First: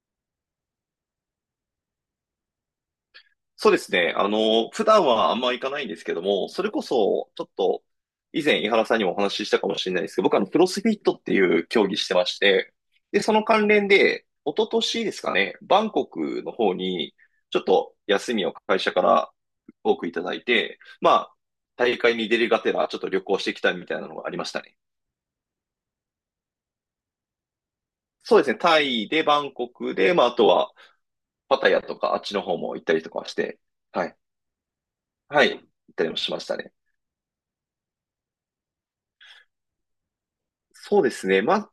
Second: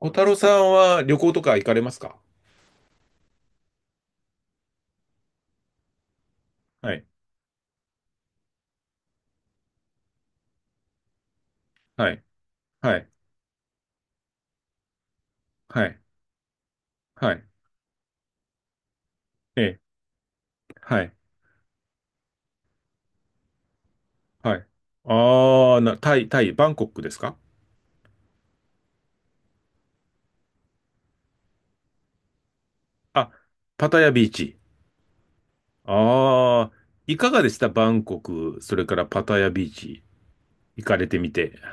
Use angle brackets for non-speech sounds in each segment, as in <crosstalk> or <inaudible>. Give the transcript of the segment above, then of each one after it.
小太郎さんは旅行とか行かれますか？そうですね。普段はあんま行かないんですけども、それこはい、そ、ちょっと、以前、井原さんにもお話ししたかもしれないですけど、僕はクロスフィットっていう競技しはてい、まして、はい、で、その関連で、一昨年ですかね、バはンい、コクの方に、はい、ちょっと休みを会社からええ、多くいただいて、はまい、あ、大会に出るがてら、ちょっと旅行してきたみたいなのがありましはたい。ね。ああ、タイ、バンコクですか？そうですね。タイで、バンコクで、まあ、あとは、パタヤとか、あっちの方も行ったりとかあ、して、パタはヤい。ビーチ。はい。行ったりもしましたああ、ね。いかがでしたバンコク、それからパタヤビーチ、行かそうれでてすみね。て。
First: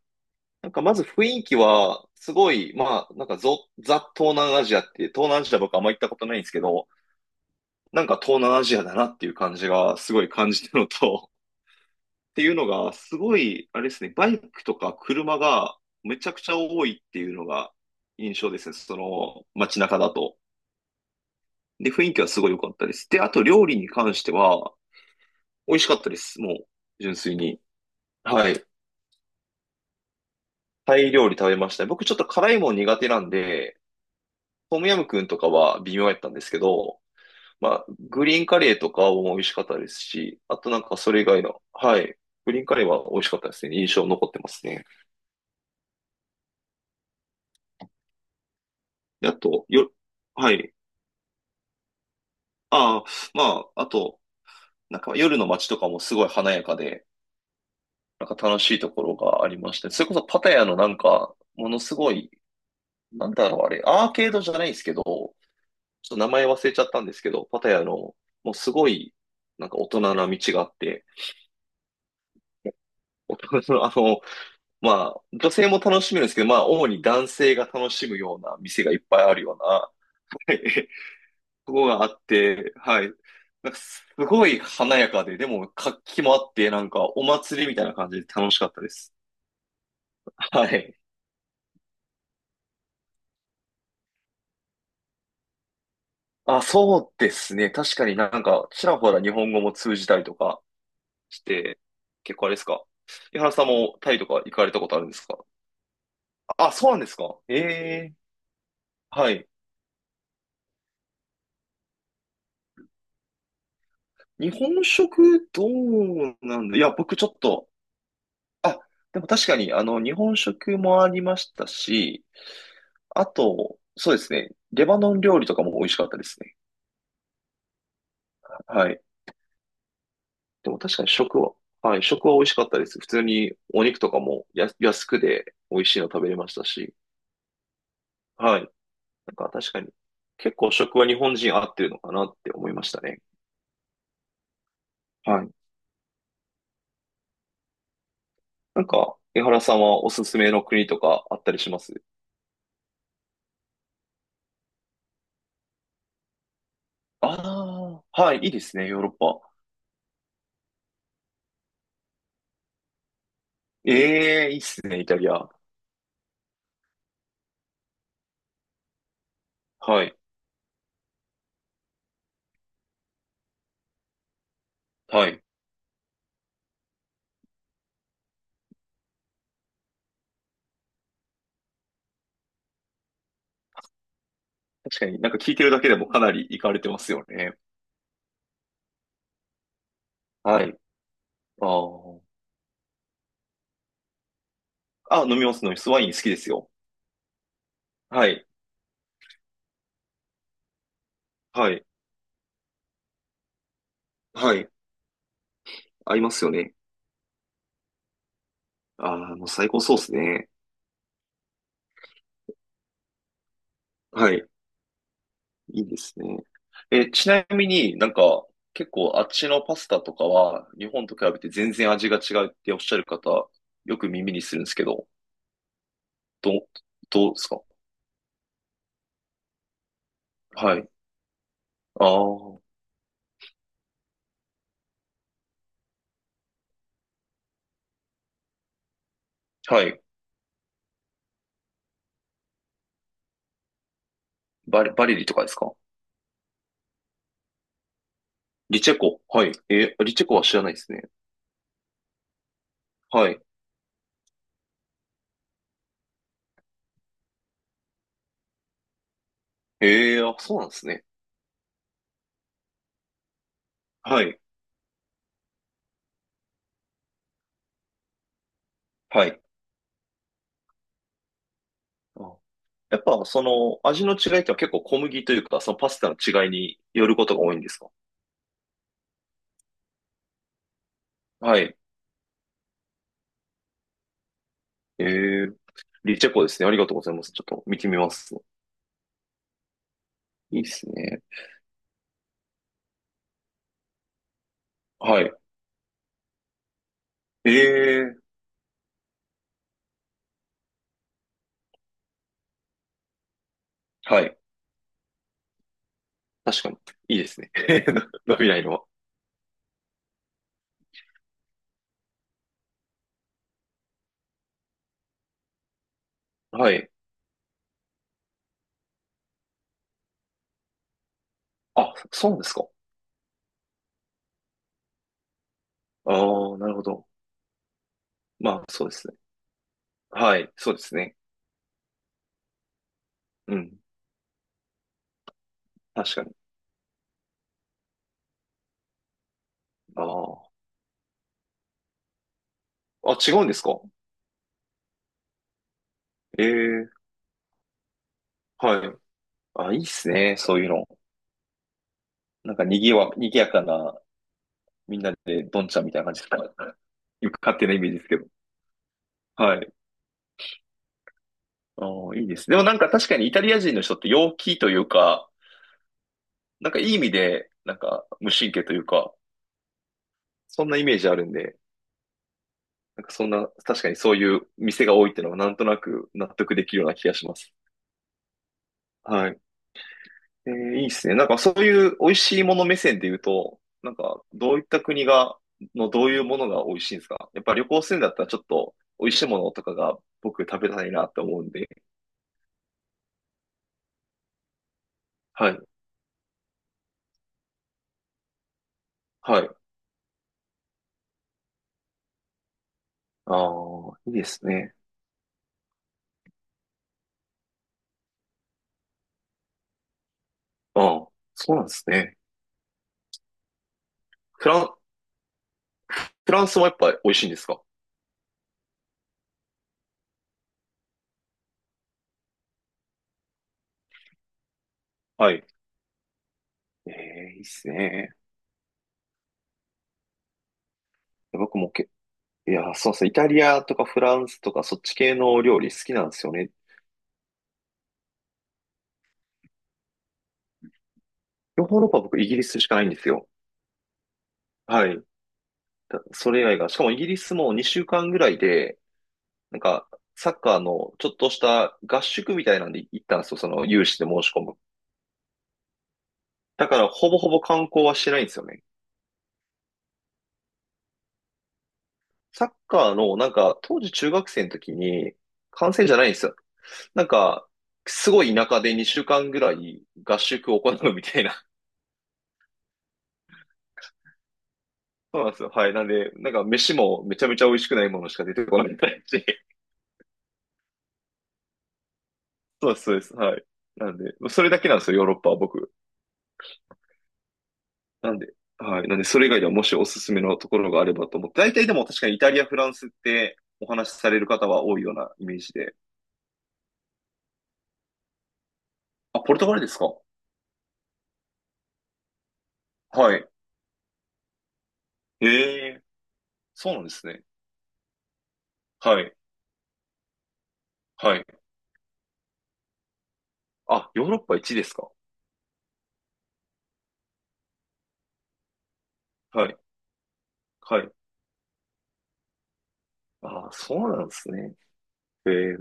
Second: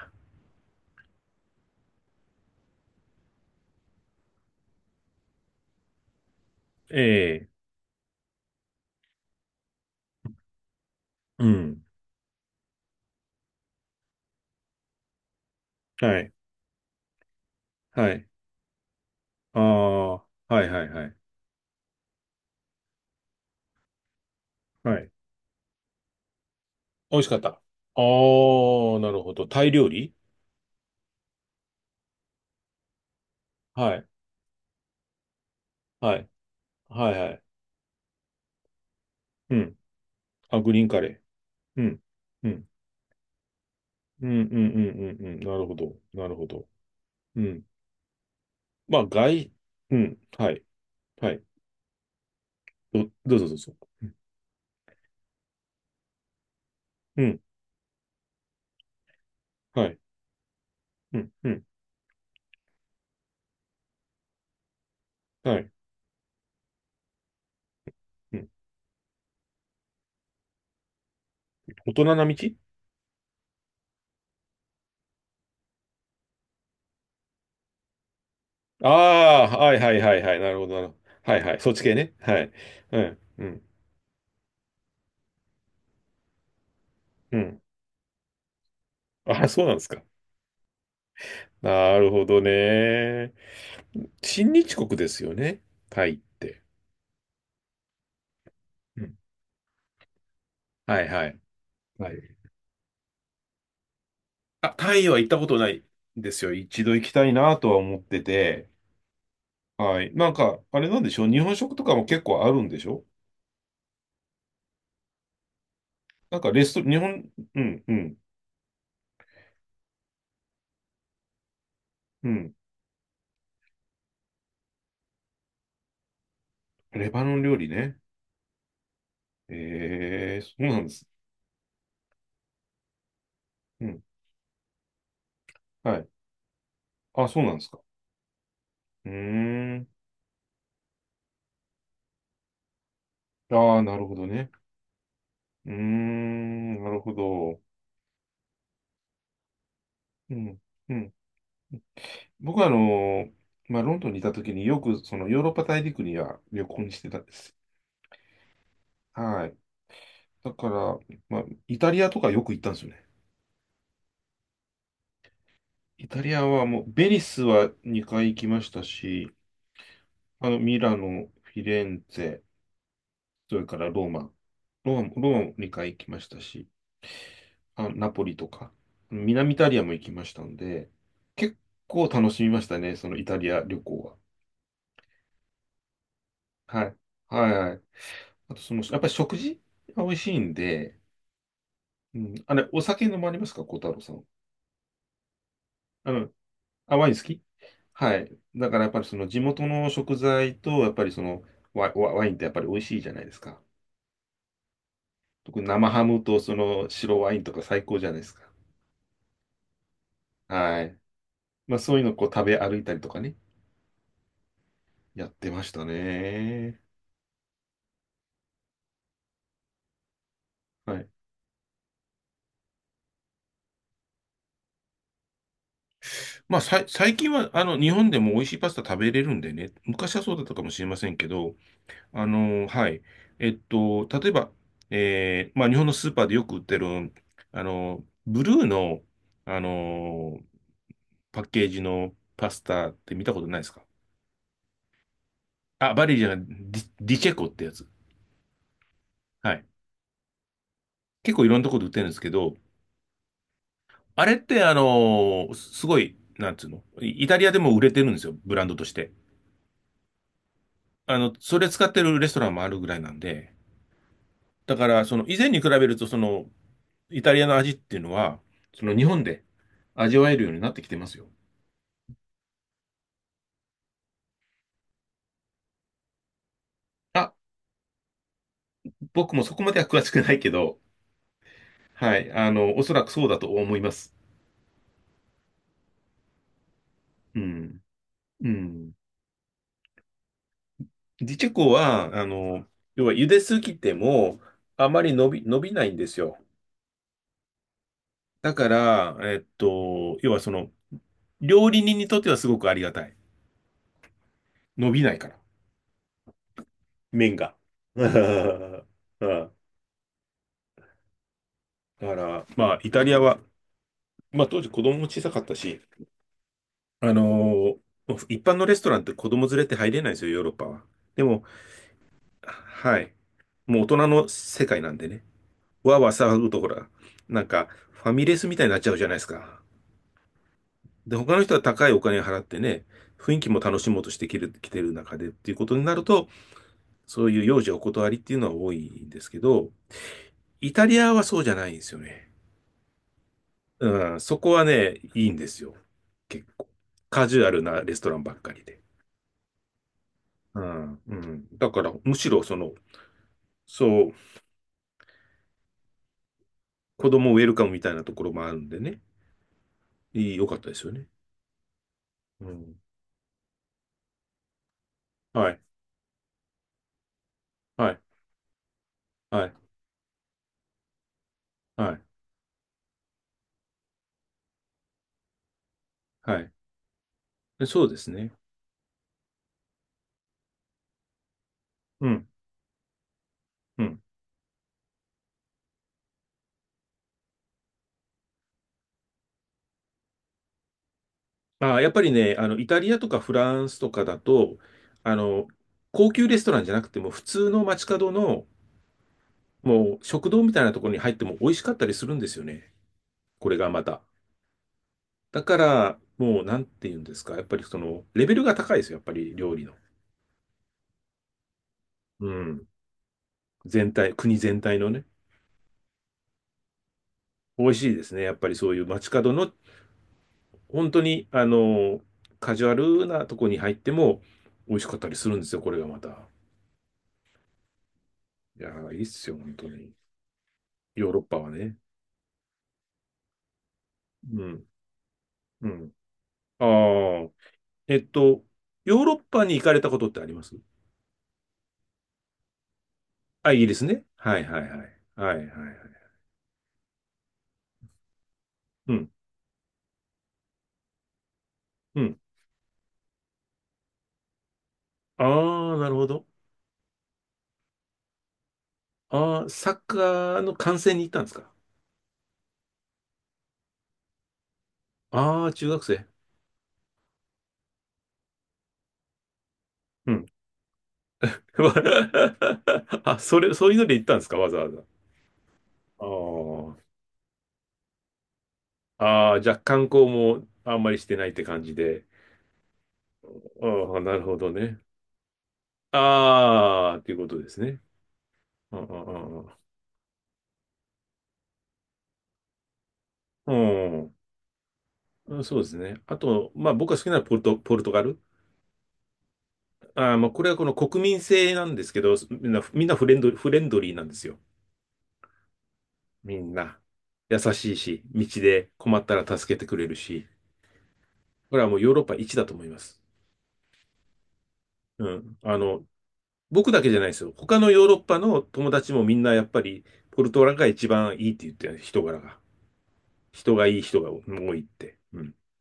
なんかまず雰囲気は、すごい、まあ、なんかザ・東南アジアっていう、東南アジア僕あんま行ったことないんですけど、ええ、なんか東南アジアだなっていう感じがすごい感じたのと、うん。<laughs> っていうのが、すごい、あれですね、バイクとか車がめはちゃい、くちゃ多いっていうのがはい。印象ですね、そのあ街中だあ、はと。い、はい、はい。で、雰囲気はすごい良かったです。で、あと料理に関しては、はい。美味しかったです、もう、純美味し粋かった。ああ、に。はい。なるほど。タイ料理？タイ料理食べました。僕ちょっと辛いもん苦手なんで、はい、トムヤムクンとかは微妙やはっい、たんですけど、はい、はい。まあ、グリーンカレーとかも美味しうかっん。たですし、ああ、とグなリんーンかカそレれ以外の、ー。うはん。い。うグリーンんカレーは美味しかったですね。印象残うっんてうまんすうね。んうんうん。なるほど。なるほど。うん。まあ、であ外、と、よ、うん。ははい。い。はい。ああ、どうまぞどうぞ。あ、あと、なんか夜の街とかもすごい華やかで、うん。なんか楽しいところがありましはて、い。それこそパタヤのなんうん。か、うん。ものすごい、なんだろうあれ、アーケードじゃないですけど、ちょはい。っと名前忘れちゃったんですけど、パタヤの、うん。もうすごい、なんか大人な道があって、大人な道？ <laughs> 大人のまあ、女性も楽しめるんですけど、まあ、主に男性が楽しむような店がいっぱいあるあよあー、うな、<laughs> はいははいはいはい。なるほど、なるいほど。はいはい。そっとちこ系があね。っはい。て、うはい。ん。うん。なんか、すごい華やかで、でも、活気もあって、なんか、おうん。祭りみたいな感じで楽しかったです。ああ、そうなんですか。はい。なるほどね。親日国ですよね。タイっあ、て。そうですね。確かになんか、ちらうほん。ら日本語も通じたりとかはいはい。して、はい。結構あれですか。井原さんもタイとか行かあ、れたこタとあるイんでは行すったか？ことないんですよ。あ、一そう度なん行できすたいか。なえとは思っえてて。はい。はい。なんか、あれなんでしょう日本食とかも結構あるんでしょ？日本食どうなんかなレんスだいト、や、日僕ち本、ょっうとん、うん、あ、でも確かに、日本食もありましたし、うん。あと、そうですね、レバノン料理とかも美味しかったですね。レバノン料理ね。はい。ええそうでもなんで確かす。に食は、はい、食は美味しかったです。普通におう肉ん。とかもや安くで美味はしいのい。食べれましたし、あ、そうなんですか。はい。うなんか確ーかん。に、結構食は日本人合ってるのかなって思いましたね。ああ、なるほどね。はい。うーん、なるほど。なんか、江原さんはおすうすめん、の国うとん。かあったりします？僕はーまあ、ロンドンにいた時によくそのヨーロッパ大陸には旅行にしてたんです。ああー、はい、いいですね、ヨーロッパ。はい。だから、まあ、イタリアとかよく行ったんですよね。ええ、いいっすね、イタリア。イタリアはもう、ベニスは2回行きましたし、はい、あの、ミラノ、フィレンツェ、それからローマ。ローマも、はローマい。も2回行きましたし、あ、ナポリとか、南イタリアも行きましたんで、結構楽しみましたね、そのイタリア旅行は。確かになんか聞いてるだけでもかなり行かれはてい。ますよはいね。はい。あと、その、やっぱり食事が美味しいんはい。で、あうあ。ん、あれ、お酒飲まれますか、小太郎さん？あ、飲みます、飲みます。ワイあン好きの、ですよ。あ、ワイン好き？ははい。い。だからやっぱりその地元の食材と、やっぱりそのはい。ワワインってやっぱり美味しいじゃないですか。はい。特に生ハ合ムいまとすよそね。の白ワインとか最高じゃないですか。ああ、もう最高そうですね。はい。まあそういうのをこう食べ歩いたりとかね、はい。やってましいたいですね。ね。え、ちなみになんか結構あっちのパスタとかは日は本い。と比べて全然味が違うっておっしゃる方よく耳にするんですけど、まどあ、う、最近どうですは、か？あの、日本でも美味しいパスタ食べれるんでね、昔はそうだったかもはしれい。ませんけど、ああ、あはの、はい。例えば、まあ、日本のスーパーでよく売ってる、あの、ブルーの、あい。の、パッケージのパスタって見たことないですか？バレリとかですか？あ、バリーじゃない、ディチェコってやつ。リチェコ。ははい。い。え、リチェコは知らないですね。結構いろんなところで売ってるんですけど、はい。あれって、すごい、なんつうの、イイタリアでも売れてるんですよ、ブランドとして。ええ、あ、そうなんですね。あの、それ使ってるレストランもあるぐらいなんで、はい。だから、その、以前に比べると、その、イタリアの味っていうのは、その、日本はい。で味わえるようになってきてますよ。あ、やっぱ、その、味の違いっては結構小麦というか、そのパスタの違いによるこあ、とが多いんですか？僕もそこまでは詳しくないけど、はい。はい、おそらくそうだと思います。ええ、リチェコですね。ありがとうございます。うちょっと見ん。てみます。うん。いいですね。ディチェコは、要は、茹ですぎても、あまりはい。伸びないんですよ。ええ、だから、要はその、料理人にとってはすごくありがたい。はい。伸びないから、確かに。いいで麺すね。が。<laughs> う <laughs> 伸びないのは。ん。だから、まあ、イタリアは、まあ、当時子供も小さかったし、はい。あのー一般のレストランって子供連れって入れないんですよ、ヨーロッパは。でも、あ、そうなんですか。はい。もう大人の世界なんでね。わーわあー騒ぐあ、とほなるほら、ど。なんか、ファミレスまみたあ、いになっそちうゃでうじゃすなね。いですか。はい。そうですね。で、他の人は高いお金払ってね、雰囲気うも楽ん。しもうとして来てる中でっていうことになる確かと、に。そういう幼児お断りっていうのは多いんですけど、あイタリアはそうじゃないんですよね。あ。あ、違うんですか？うん、そこはね、いいんですよ。え結構。え、カジュアルなレストランばっかりで。はい。あ、いいっすね。そうういうの。ん、うん。だから、むしろその、にぎやかそな、う、みんなで、どんちゃんみたいな感じですか。子よ供ウくェル勝カ手ムなイみメたーいジでなすとけこど。ろもあるんでね。はい。良かったですよね。あーいいでうすね。でもなん。んか確かにイタリア人の人って陽気というか、はい、なんかいい意味で、なんはい、か無神経というか、はい、そんなイメージあるんで、はい、なんかそんな、確かにそういう店が多いっていうのはなんとなく納はい。得できるような気がします。でそうですね。はい。えーいいっすね。なんかそういう美う味ん、しいもの目線で言うと、うなんん。かどういった国が、のどういうものが美味しいんですか？やっぱ旅行するんだったらちょっと美味しいものとかが僕食べたいなって思うんで。やっぱりね、あの、イタリアとかフランスとかだと、あの、はい。高級レストランじゃなくても、普通の街角の、はい。もう食堂みたいなところに入っても美味しかったりするんですよね。あこれがまあ、た。いいですね。だから、もう、なんて言うんですか。やっぱりその、レベルが高いですよ。やっぱり料理の。ああ、そうなんですね。うん。全体、国全フ体のね。ランスもやっぱ美味しいんですか？美味しいですね。やっぱりそういう街角の、本当に、あの、カジュアルなとこに入っても、美味しかったりすはるんい。ですよ。これがまた。ええ、いいっすね。いやー、いいっすよ。本当に。ヨーロッパは僕もね。け、いや、そうそう、イタリアとかフランスうとかん。そっち系の料う理好ん。きなんですよね。ああ。えっと、ヨーロッパに行かれたことってあります？ヨーロッパは僕イギリスしかないんですよ。あ、イギリスね。はいはいはい。はい。はいはいはい。それ以外が、しかもイギリスも2週間ぐらいで、うん。なんか、サッカーのちょっとしたう合ん。宿みたいなんで行ったんですよ、その有志で申し込む。ああ、なるほど。だから、ほぼほぼ観光はしてないんですよね。ああ、サッカーの観戦に行ったんですか？サッカーの、なんか、当時中学生の時に、ああー、中観学戦じゃな生。いんですよ。なんか、すごい田舎で2週間ぐらいう合ん。宿を行うみたいな。<laughs> あ、そういうので行ったんですか？わざわざ。<laughs> そうなんですよ。はい。なんで、なんか飯あもめちゃめちゃ美味しくないものしか出てこないみたいあ、し。ああ、じゃあ観光もあんまりしてないって感じで。<laughs> そうです、そうです。はい。なあんあ、なで、るほそれどだけなね。んですよ、ヨーロッパは僕。ああ、っていうことですね。なんで、うはんい。うなんで、それ以外んでうはんもしおすすめのところがあればと思って、大体でも確かにイタリア、フランスってうお話しさんれる方は多いようなイメうーん、ジそうでで。すね。あと、まあ僕が好きなのはポルトガル。あ、ポルトガルですか？まあこれはこの国民性なんですけど、みんな、みんなはい。フレンドリーなんですよ。へえ、みんそうな。なんですね。優しいし、道で困はったい。ら助けてくれるし。はい。これはもうヨーロッパ一だと思います。あ、ヨーロッパ1ですか？うん。あの、僕だけじゃないですよ。他のヨーロッパの友達もみんなやっはい。ぱり、ポルトガルがは一い。番いいって言ってる、人柄が。あ、人がそいいう人なんがで多すね。いって。うえん。え、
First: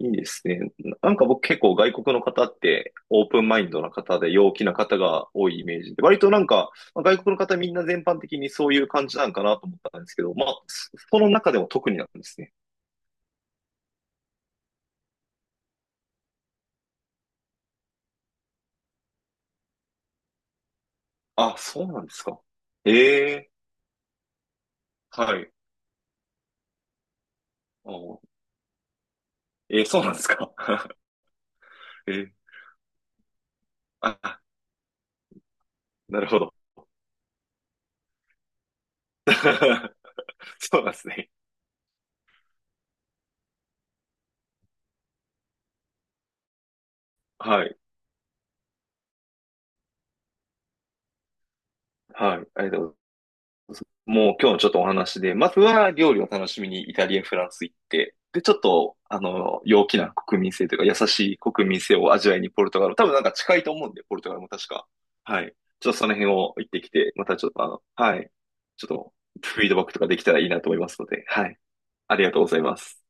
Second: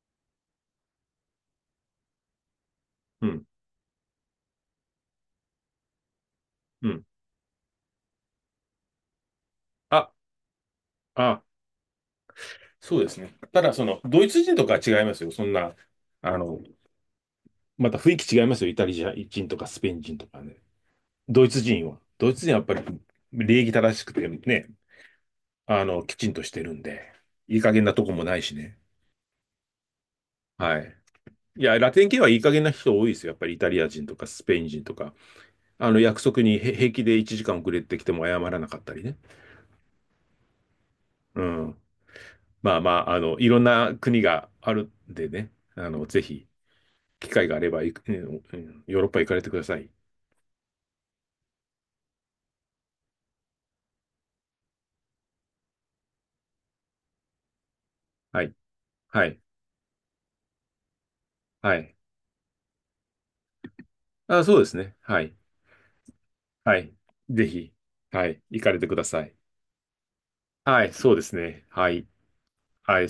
いいですね。なんか僕結構外国の方ってオうープん。ンマインドな方で陽気な方が多いイメージで、割となんかうまあん。外国の方みんな全般的にそういう感じなんかなと思ったんであ、すけど、まあ、そのあ、中でも特になんですね。そうですね。ただ、その、ドイツ人とかは違いますよ。そんな、あの、また雰囲気違いますよ。イタリア人とかスペイン人とかね。ドイあ、ツそう人は。なんですドイか。ツ人はやっぱりええ礼儀正しくてね、はい。あの、きちんとしてるんで、いい加減なとこお、もないしね。えーそうなんですか。はい。<laughs> いや、ラテンえ系はーいい加減な人多いですよ。やっぱりイタリア人とかあ、スペイン人とか。あの、な約るほ束ど。にへ平気で1時間遅れてきても謝らなかったりね。<laughs> そうなんですね。うん。まあまあ、あの、いろんな国があるんでね。あの、ぜひ、機会があはれい。ばうんうんヨーロッパ行かれてください。はい。ありがとうございます。もう今日のちょっとお話で、まずは料理を楽しみにイタリア、フランス行って、で、はちょい。っと、あはい。の、陽気な国民性というか、優しい国は民い。性を味わいにポルトガル、多分なんか近いと思うんで、ポルトガルあ、もそうで確すか。ね。はい。はい。ちょっとその辺を行っはてきい。て、またちぜょっとあひ、の、ははい。い。行かれちてょっくだと、さい。フィードバックとかできたらいいなと思いはまい。すのそうでで、すはい。ね。はい。ありがとうございまはす。い。